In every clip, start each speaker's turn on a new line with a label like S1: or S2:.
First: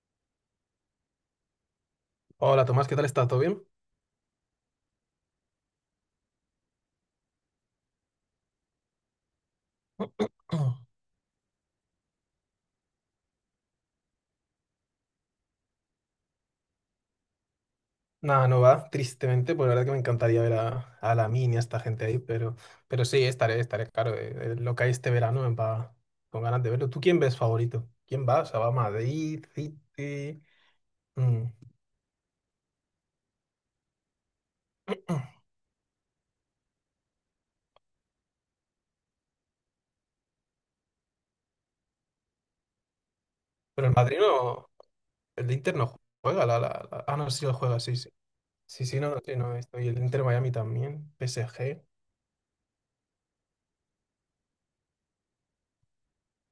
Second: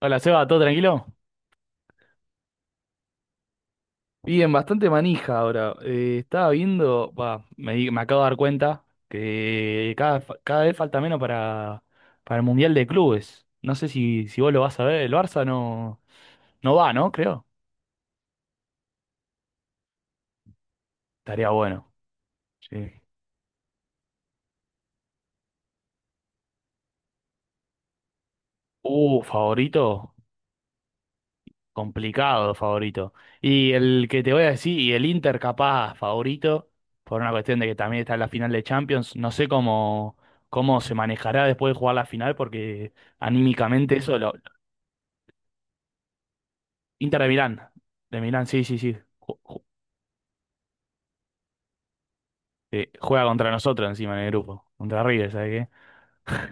S1: Hola, Seba, ¿todo tranquilo?
S2: Hola Tomás, ¿qué tal estás? ¿Todo bien?
S1: Bien, bastante manija ahora. Estaba viendo, va, me, me acabo de dar cuenta que cada, cada vez falta menos para el Mundial de Clubes. No sé si vos lo vas a ver, el Barça no, no va, ¿no? Creo.
S2: Nada, no va, tristemente, pues la verdad que me encantaría ver a la
S1: Estaría
S2: mini, a esta
S1: bueno.
S2: gente ahí, pero,
S1: Sí.
S2: pero sí, estaré, claro, lo que hay este verano me va con ganas de verlo. ¿Tú quién ves favorito? ¿Quién va? O sea, va a Madrid,
S1: Favorito.
S2: City... Mm.
S1: Complicado favorito. Y el que te voy a decir, y el Inter capaz favorito, por una cuestión de que también está en la final de Champions, no sé cómo, cómo se manejará después de jugar la final, porque
S2: Pero el
S1: anímicamente eso,
S2: Madrid
S1: lo,
S2: no, el de Inter no juega, ah,
S1: Inter
S2: no, sí lo juega, sí, sí.
S1: De Milán, sí, sí,
S2: Sí,
S1: sí,
S2: sí, no, no, sí, no, estoy, el Inter Miami también, PSG, es
S1: juega contra nosotros encima en el grupo, contra River, ¿sabes qué?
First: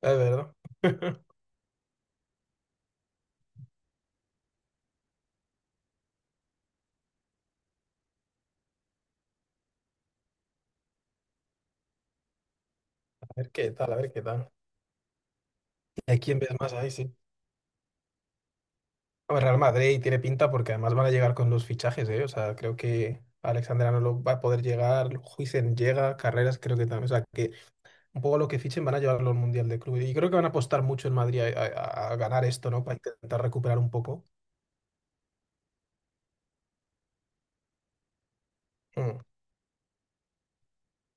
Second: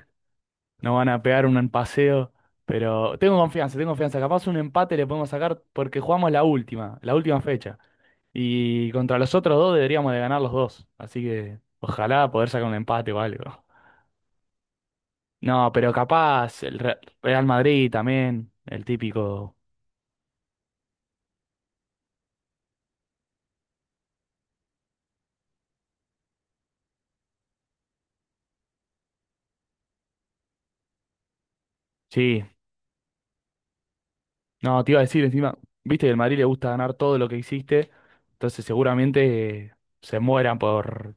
S2: verdad.
S1: Nos van a pegar un paseo, pero tengo confianza, capaz un empate le podemos sacar porque jugamos la última fecha. Y contra los otros dos deberíamos de ganar los dos. Así que ojalá poder sacar un empate o
S2: A ver
S1: algo.
S2: qué tal, a ver qué tal.
S1: No, pero
S2: ¿Y a quién ves
S1: capaz
S2: más ahí, sí?
S1: Real Madrid también, el típico.
S2: Real Madrid tiene pinta porque además van a llegar con los fichajes, ¿eh? O sea, creo que Alexander Arnold va a poder llegar, Huijsen llega, Carreras creo que también. O sea, que un poco lo que fichen van a llevarlo al Mundial de Clubes. Y creo que van a apostar mucho en Madrid a, a
S1: Sí,
S2: ganar esto, ¿no? Para intentar recuperar un poco.
S1: no, te iba a decir encima, viste que el Madrid le gusta ganar todo lo que hiciste, entonces
S2: Mm,
S1: seguramente se mueran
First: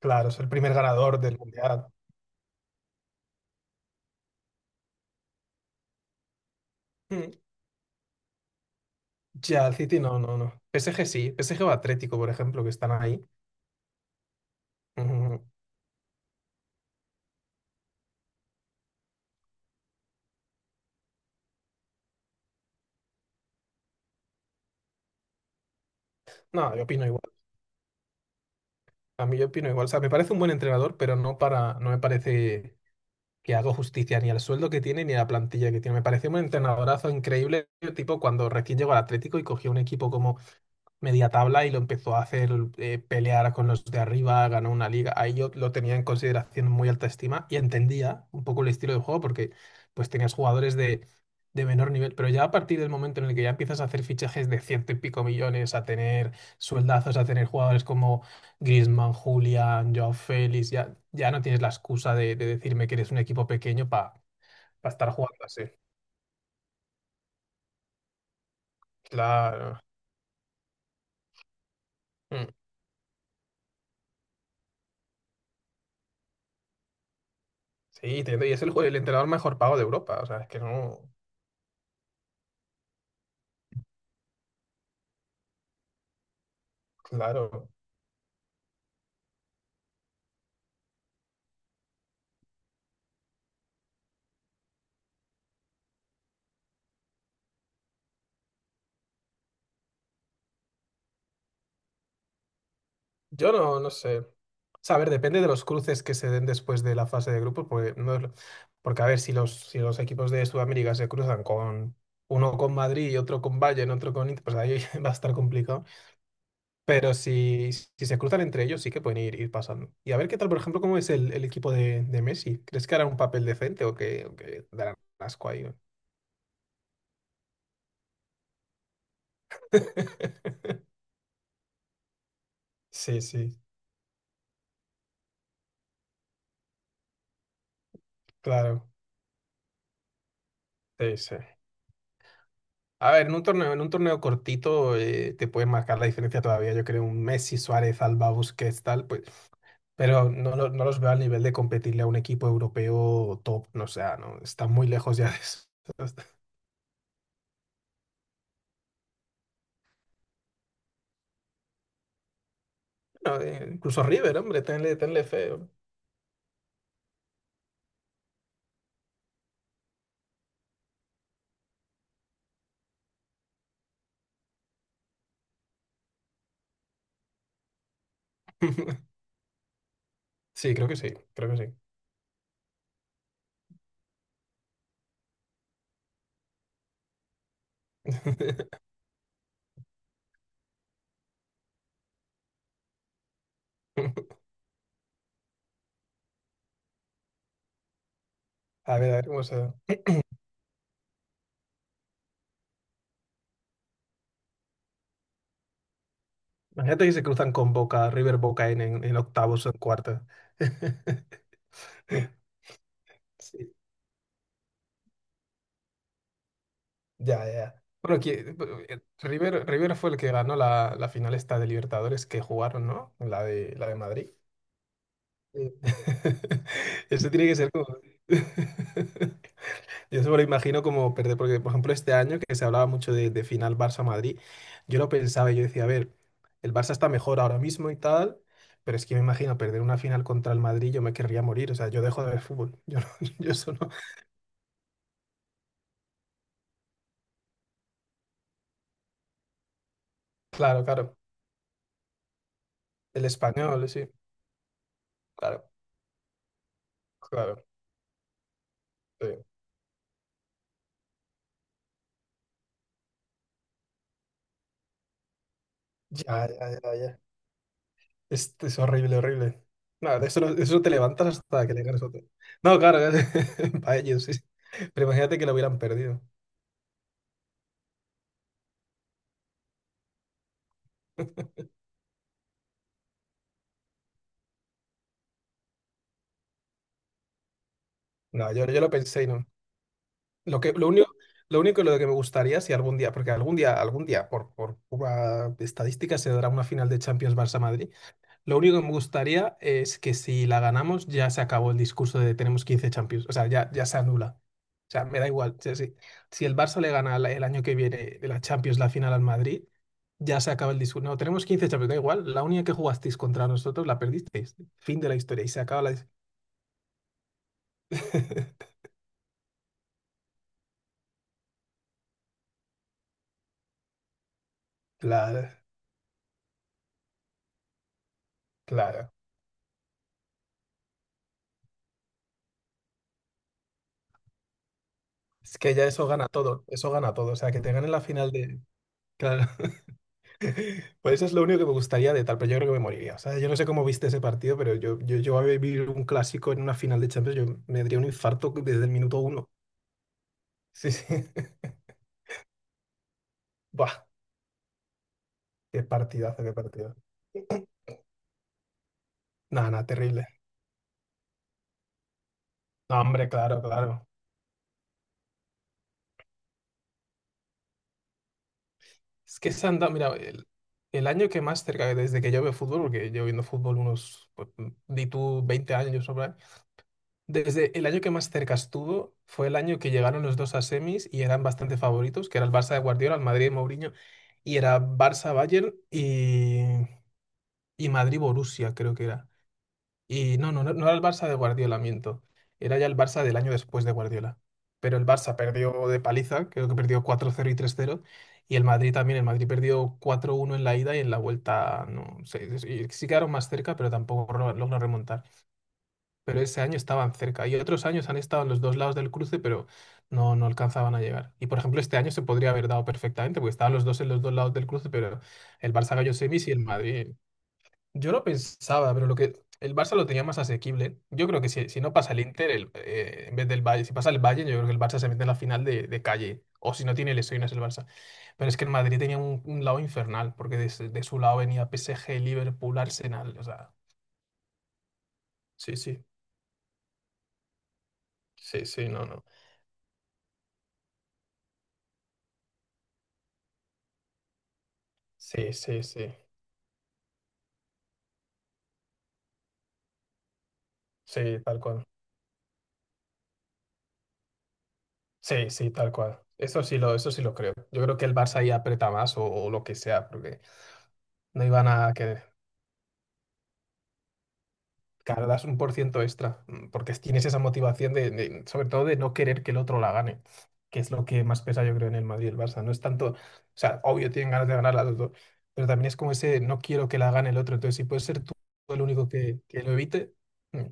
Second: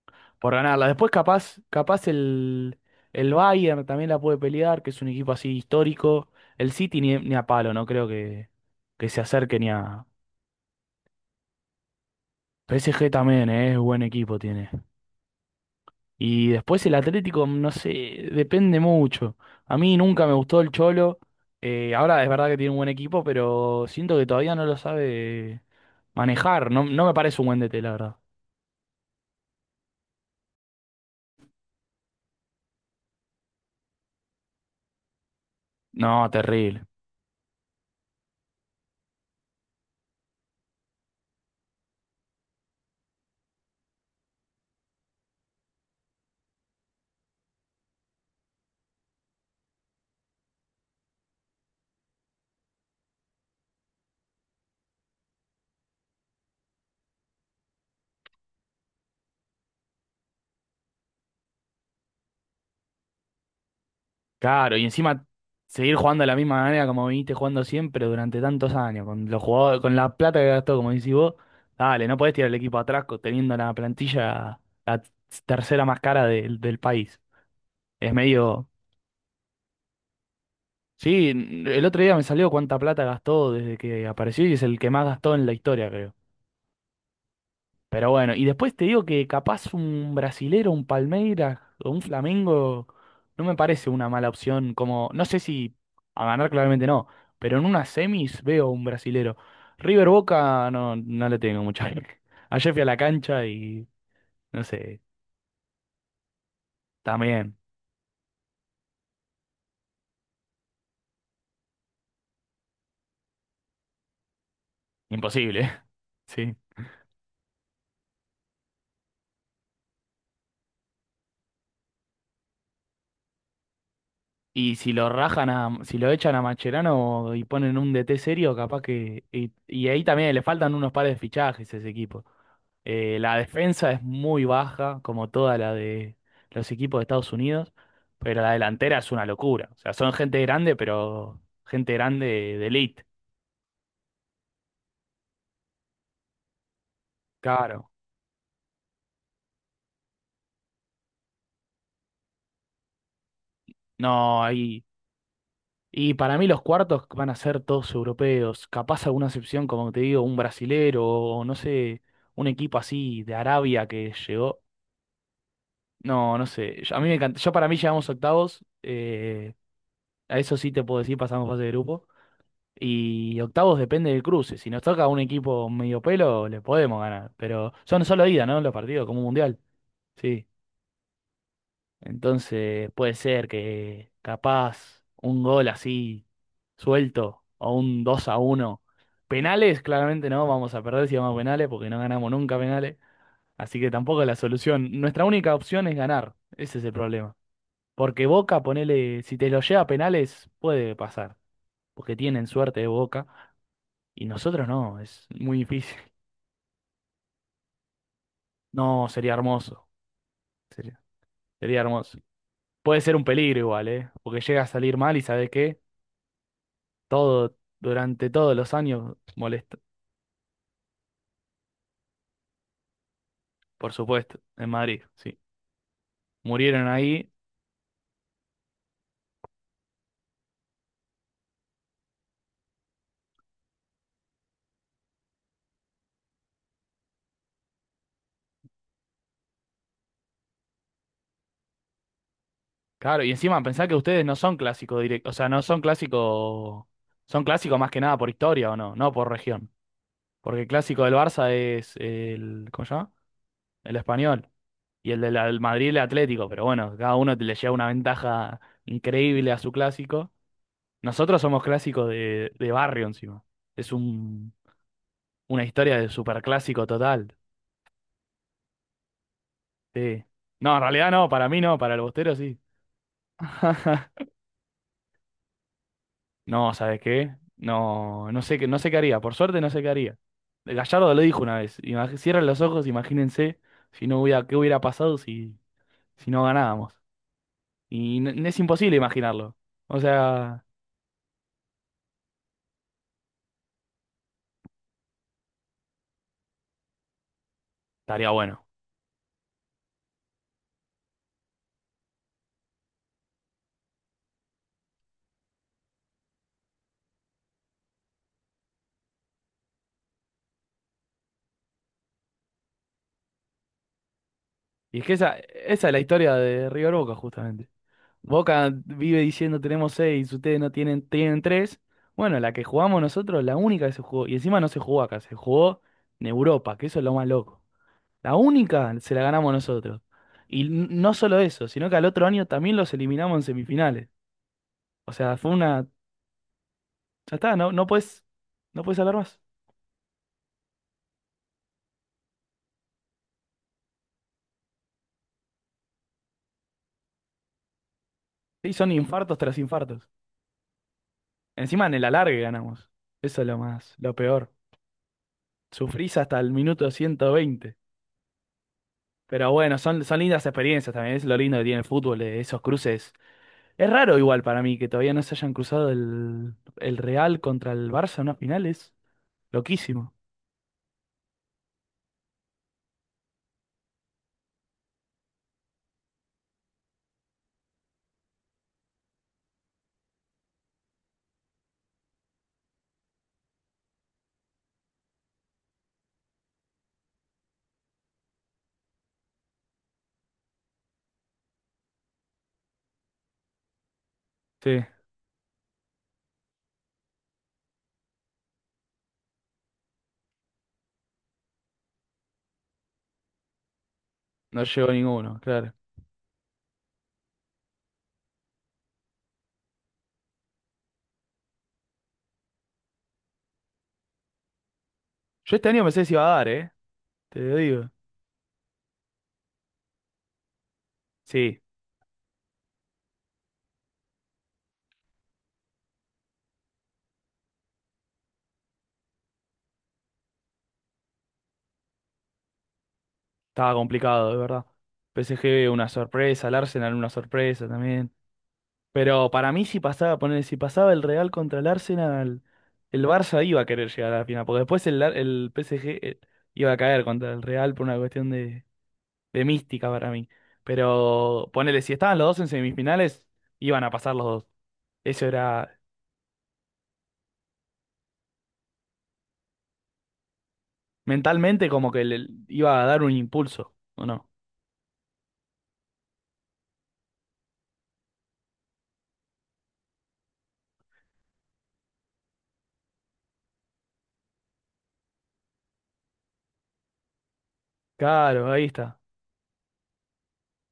S2: claro, es el
S1: por
S2: primer
S1: ganarla. Después
S2: ganador del
S1: capaz,
S2: Mundial.
S1: capaz el Bayern también la puede pelear, que es un equipo así histórico. El City ni,
S2: Mm,
S1: ni a palo, no creo que se acerque
S2: ya,
S1: ni
S2: el City
S1: a...
S2: no, no, no. PSG sí, PSG o Atlético, por ejemplo, que están
S1: PSG
S2: ahí.
S1: también, es buen equipo tiene.
S2: Mm,
S1: Y después el Atlético, mm, no sé, depende mucho. A mí nunca me gustó el Cholo. Ahora es verdad que tiene un buen equipo, pero siento que todavía no lo sabe manejar.
S2: no, yo
S1: No, no
S2: opino
S1: me
S2: igual.
S1: parece un buen DT, la verdad.
S2: A mí yo opino igual. O sea, me parece un buen entrenador, pero no para, no me parece que hago justicia ni al sueldo que tiene ni a la plantilla que tiene. Me
S1: No,
S2: pareció un
S1: terrible.
S2: entrenadorazo increíble, tipo cuando recién llegó al Atlético y cogió un equipo como media tabla y lo empezó a hacer pelear con los de arriba, ganó una liga. Ahí yo lo tenía en consideración muy alta estima y entendía un poco el estilo de juego porque pues tenías jugadores de menor nivel, pero ya a partir del momento en el que ya empiezas a hacer fichajes de ciento y pico millones, a tener sueldazos, a tener jugadores como Griezmann, Julián, Joao Félix, ya no tienes la excusa de decirme que eres un equipo pequeño para
S1: Claro, y
S2: estar
S1: encima
S2: jugando así.
S1: seguir jugando de la misma manera como viniste jugando siempre durante tantos años, con los
S2: Claro.
S1: jugadores, con la plata que gastó, como decís vos, dale, no podés tirar
S2: Mm.
S1: el equipo atrás teniendo la plantilla la tercera más cara del país. Es
S2: Sí, entiendo. Y es
S1: medio.
S2: el entrenador mejor pago de Europa. O sea, es que no.
S1: Sí, el otro día me salió cuánta plata gastó desde que apareció y es el que más gastó en la historia, creo.
S2: Claro,
S1: Pero bueno, y después te digo que capaz un brasilero, un Palmeiras o un Flamengo no me parece una mala opción. Como, no sé si a ganar claramente no, pero en unas semis veo un brasilero. River Boca no, no le tengo mucha fe. Ayer fui a la cancha
S2: yo no,
S1: y
S2: no sé. O
S1: no
S2: sea, a
S1: sé,
S2: ver, depende de los cruces que se den después de la fase de
S1: también,
S2: grupos, porque no es lo- porque a ver, si los, si los equipos de Sudamérica se cruzan con uno con Madrid y otro con Bayern, otro con Inter, pues ahí va a estar
S1: imposible,
S2: complicado.
S1: sí.
S2: Pero si se cruzan entre ellos, sí que pueden ir, ir pasando. Y a ver qué tal, por ejemplo, cómo es el equipo de Messi. ¿Crees que hará un papel decente o que
S1: Y si
S2: darán
S1: lo rajan
S2: asco ahí?
S1: a, si lo echan a Macherano y ponen un DT serio, capaz que. Y ahí también le faltan unos pares de fichajes a ese equipo.
S2: Sí,
S1: La
S2: sí,
S1: defensa es muy baja, como toda la de los equipos de Estados Unidos, pero la
S2: claro.
S1: delantera es una locura. O sea, son gente grande,
S2: Sí, sí.
S1: pero gente grande de elite.
S2: A ver, en un torneo cortito te pueden marcar la diferencia todavía. Yo creo un Messi,
S1: Claro.
S2: Suárez, Alba, Busquets, tal, pues, pero no, no los veo al nivel de competirle a un equipo europeo top. No, o sea, no,
S1: No,
S2: están
S1: ahí.
S2: muy lejos ya de eso.
S1: Y para mí los cuartos van a ser todos europeos. Capaz alguna excepción, como te digo, un brasilero o no sé, un equipo así de
S2: No,
S1: Arabia
S2: incluso
S1: que
S2: River,
S1: llegó.
S2: hombre, tenle fe, hombre.
S1: No, no sé. Yo, a mí me encanta. Yo para mí llegamos a octavos. A eso sí te puedo decir, pasamos fase de grupo. Y octavos depende del cruce. Si nos toca un equipo medio pelo, le podemos ganar. Pero son solo ida, ¿no? Los partidos, como un mundial. Sí.
S2: Sí, creo que sí, creo que sí.
S1: Entonces puede ser que capaz un gol así suelto o un 2-1. Penales, claramente no. Vamos a perder si vamos a penales porque no ganamos nunca penales. Así que tampoco es la solución. Nuestra única opción es ganar. Ese es el problema. Porque Boca,
S2: A
S1: ponele,
S2: ver
S1: si
S2: cómo
S1: te
S2: se.
S1: lo lleva a penales, puede pasar, porque tienen suerte de Boca, y nosotros no, es muy difícil.
S2: Imagínate que se cruzan con Boca, River Boca en, en,
S1: No,
S2: en
S1: sería
S2: octavos o en
S1: hermoso,
S2: cuartos.
S1: sería, sería hermoso. Puede ser un peligro
S2: Sí,
S1: igual, ¿eh? Porque llega a salir mal y ¿sabes qué?
S2: ya,
S1: Todo,
S2: ya. Bueno,
S1: durante
S2: que,
S1: todos
S2: pues,
S1: los años
S2: River,
S1: molesta,
S2: River fue el que ganó la final esta de Libertadores que jugaron, ¿no? La de, la
S1: por
S2: de Madrid.
S1: supuesto, en Madrid, sí.
S2: Sí.
S1: Murieron ahí,
S2: Eso tiene que ser como... Yo se me lo imagino como perder, porque por ejemplo este año que se hablaba mucho de final Barça-Madrid, yo lo pensaba y yo decía, a ver, el Barça está mejor ahora mismo y tal, pero es que me imagino perder una final contra el Madrid, yo me querría morir, o sea, yo dejo de ver fútbol, yo, no-
S1: claro, y
S2: yo
S1: encima
S2: eso
S1: pensá
S2: no.
S1: que ustedes no son clásicos directos, o sea, no son clásicos, son clásicos más que nada por historia o no, no por región. Porque el
S2: Claro,
S1: clásico del
S2: claro,
S1: Barça es el, ¿cómo se llama?
S2: el español,
S1: El
S2: sí,
S1: español. Y el del
S2: claro,
S1: Madrid el Atlético, pero bueno, cada uno le
S2: claro,
S1: lleva una ventaja
S2: sí.
S1: increíble a su clásico. Nosotros somos clásicos de barrio encima. Es un, una historia de
S2: Ya, ya,
S1: superclásico
S2: ya, ya.
S1: total.
S2: Es horrible, horrible. No,
S1: Sí.
S2: de eso, de
S1: No, en
S2: eso te
S1: realidad no,
S2: levantas
S1: para mí
S2: hasta que
S1: no,
S2: le
S1: para el
S2: ganes otro.
S1: Bostero sí.
S2: No, claro, para ellos, sí. Pero imagínate que lo hubieran perdido.
S1: No, ¿sabes qué? No, no sé qué, no sé qué haría. Por suerte no sé qué haría. Gallardo lo dijo una vez. Cierren los ojos, imagínense si no hubiera, qué hubiera pasado si, si no ganábamos. Y
S2: No,
S1: es
S2: yo lo
S1: imposible
S2: pensé y no.
S1: imaginarlo. O
S2: Lo
S1: sea,
S2: que, lo único, lo único lo que me gustaría si algún día, porque algún día, por pura estadística, se dará una final de Champions Barça-Madrid.
S1: estaría
S2: Lo
S1: bueno.
S2: único que me gustaría es que si la ganamos ya se acabó el discurso de tenemos 15 Champions. O sea, ya se anula. O sea, me da igual. O sea, si el Barça le gana el año que viene de la Champions la final al Madrid, ya se acaba el discurso. No, tenemos 15 Champions, da igual. La única que jugasteis contra nosotros la perdisteis. Fin
S1: Y es
S2: de
S1: que
S2: la
S1: esa,
S2: historia y se acaba
S1: esa
S2: la...
S1: es la
S2: his-
S1: historia de River Boca, justamente. Boca vive diciendo tenemos seis, ustedes no tienen, tienen tres. Bueno, la que jugamos nosotros, la única que se jugó, y encima no se jugó acá, se
S2: Claro,
S1: jugó en Europa, que eso es lo más loco. La única
S2: claro.
S1: se la ganamos nosotros. Y no solo eso, sino que al otro año también los eliminamos en semifinales. O sea, fue
S2: Es que ya
S1: una.
S2: eso gana todo. Eso gana todo.
S1: Ya
S2: O sea,
S1: está,
S2: que
S1: no,
S2: te
S1: no
S2: gane la
S1: puedes,
S2: final de...
S1: no puedes hablar más.
S2: Claro. Pues eso es lo único que me gustaría de tal, pero yo creo que me moriría. O sea, yo no sé cómo viste ese partido, pero yo a vivir un clásico en una final de Champions, yo me daría un infarto
S1: Sí,
S2: desde
S1: son
S2: el minuto
S1: infartos
S2: uno.
S1: tras infartos.
S2: Sí, sí.
S1: Encima en el alargue ganamos. Eso es lo más,
S2: Buah,
S1: lo peor.
S2: qué
S1: Sufrís hasta
S2: partidazo,
S1: el
S2: qué
S1: minuto
S2: partido.
S1: 120. Pero
S2: Nada,
S1: bueno,
S2: nada,
S1: son, son
S2: terrible.
S1: lindas experiencias también, es lo lindo que tiene el fútbol, esos
S2: No,
S1: cruces.
S2: hombre, claro,
S1: Es
S2: claro.
S1: raro igual para mí que todavía no se hayan cruzado el Real contra el Barça en una final, es
S2: Es que se han dado, mira,
S1: loquísimo.
S2: el año que más cerca, desde que yo veo fútbol, porque yo viendo fútbol unos, pues, di tú 20 años, ¿no? Desde el año que más cerca estuvo fue el año que llegaron los dos a semis y eran bastante favoritos, que era el Barça de Guardiola, el Madrid de Mourinho, y era Barça-Bayern y Madrid-Borussia, creo que era. Y no, no era el Barça de Guardiola, miento. Era ya el Barça del año después de Guardiola.
S1: Sí,
S2: Pero el Barça perdió de paliza, creo que perdió 4-0 y 3-0. Y el Madrid también, el Madrid perdió 4-1 en la ida y en la vuelta, no sé, sí sí sí, sí quedaron más cerca, pero tampoco
S1: no
S2: lograron
S1: llegó
S2: remontar,
S1: ninguno, claro.
S2: pero ese año estaban cerca. Y otros años han estado en los dos lados del cruce, pero no alcanzaban a llegar. Y por ejemplo, este año se podría haber dado perfectamente, porque estaban los dos en los dos lados del cruce, pero
S1: Yo este
S2: el
S1: año
S2: Barça
S1: pensé que se
S2: cayó
S1: iba a
S2: semis
S1: dar,
S2: y el
S1: ¿eh?
S2: Madrid.
S1: Te lo digo.
S2: Yo lo pensaba, pero lo que el Barça lo tenía más asequible. Yo creo que
S1: Sí,
S2: si no pasa el Inter, en vez del Bayern si pasa el Bayern yo creo que el Barça se mete en la final de calle. O si no tiene lesiones el Barça. Pero es que el Madrid tenía un lado infernal, porque de su lado venía PSG, Liverpool, Arsenal. O sea,
S1: estaba complicado, de verdad. PSG
S2: sí,
S1: una
S2: sí,
S1: sorpresa, el Arsenal una sorpresa también.
S2: sí, sí, no, no.
S1: Pero para mí si pasaba, poner, si pasaba el Real contra el Arsenal, el Barça iba a querer llegar a la final, porque después el, el
S2: Sí, sí,
S1: PSG
S2: sí,
S1: iba a caer contra el Real por una cuestión de mística para mí.
S2: sí,
S1: Pero
S2: tal
S1: ponele,
S2: cual.
S1: si estaban los dos en semifinales, iban a pasar los dos. Eso
S2: Sí, sí,
S1: era
S2: tal cual. Eso sí lo creo. Yo creo que el Barça ahí aprieta más o lo que sea, porque no iban
S1: mentalmente
S2: a
S1: como que
S2: que
S1: le iba a dar un impulso, ¿o no?
S2: cargas 1% extra, porque tienes esa motivación de, sobre todo de no querer que el otro la gane, que es lo que más pesa yo creo en el Madrid y el Barça. No es tanto, o sea, obvio tienen ganas de ganar las dos, pero también es como ese no quiero que la gane el otro. Entonces, si puedes ser tú
S1: Claro, ahí
S2: el
S1: está.
S2: único que lo evite, mm,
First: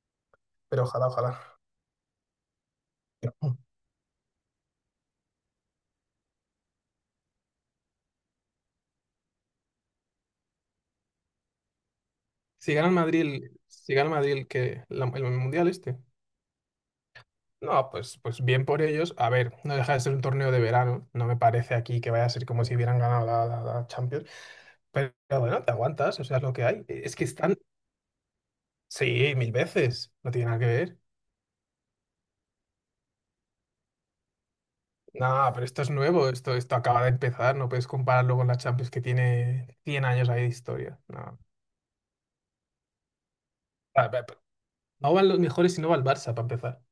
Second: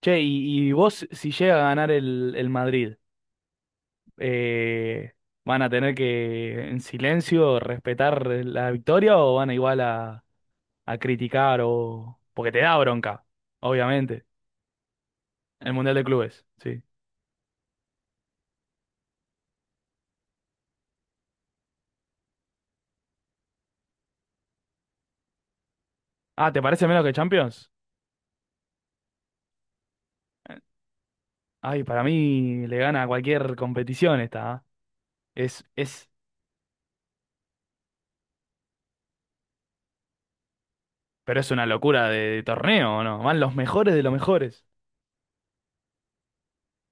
S1: Che, y
S2: pero
S1: vos,
S2: ojalá,
S1: si
S2: ojalá.
S1: llega a ganar el Madrid, eh, ¿van a tener que en silencio respetar la victoria o van a igual a criticar o... porque te
S2: Si
S1: da
S2: gana el
S1: bronca,
S2: Madrid, si gana el
S1: obviamente.
S2: Madrid el Mundial
S1: El Mundial
S2: este.
S1: de Clubes, sí.
S2: No, pues bien por ellos. A ver, no deja de ser un torneo de verano. No me parece aquí que vaya a ser como si hubieran ganado la, la Champions. Pero bueno, te aguantas, o sea, es
S1: Ah,
S2: lo
S1: ¿te
S2: que hay.
S1: parece menos que
S2: Es que están,
S1: Champions?
S2: sí, mil veces. No tiene nada que ver.
S1: Ay, para mí le gana a cualquier competición esta, ¿ah?
S2: No, pero esto es
S1: Es,
S2: nuevo, esto acaba de empezar. No puedes compararlo con la Champions que tiene 100 años ahí de historia. No,
S1: pero es una locura de torneo, ¿o no? Van los mejores de
S2: Ah,
S1: los
S2: pe- pe-
S1: mejores.
S2: no van los mejores y no va el Barça para empezar.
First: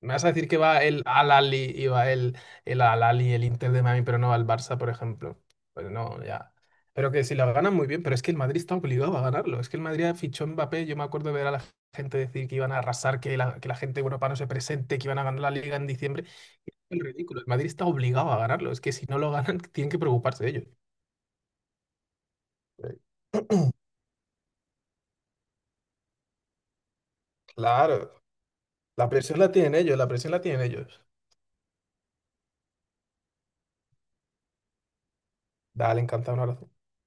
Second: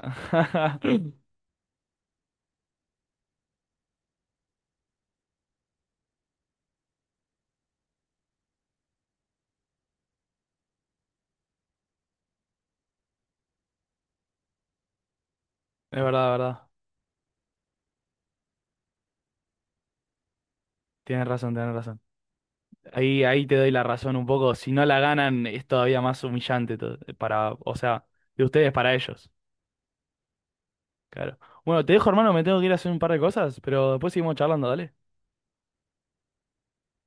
S2: Me vas a decir que va el Al-Ali y va el Al-Ali, el Inter de Miami, pero no va el Barça, por ejemplo. Pues no, ya. Pero que si lo ganan muy bien, pero es que el Madrid está obligado a ganarlo. Es que el Madrid fichó a Mbappé. Yo me acuerdo de ver a la gente decir que iban a arrasar, que la gente europea no se presente, que iban a ganar la Liga en
S1: Es
S2: diciembre.
S1: verdad, verdad.
S2: Es ridículo. El Madrid está obligado a ganarlo. Es que si no lo ganan, tienen que preocuparse de ellos.
S1: Tienes razón, tienes razón. Ahí, ahí te doy la razón un poco. Si no la ganan, es todavía más humillante para, o sea,
S2: Claro,
S1: de ustedes para
S2: la
S1: ellos.
S2: presión la tienen ellos, la presión la tienen ellos.
S1: Claro. Bueno, te dejo, hermano, me tengo que ir a hacer un par de cosas, pero después seguimos charlando, dale.
S2: Dale, encantado, un abrazo.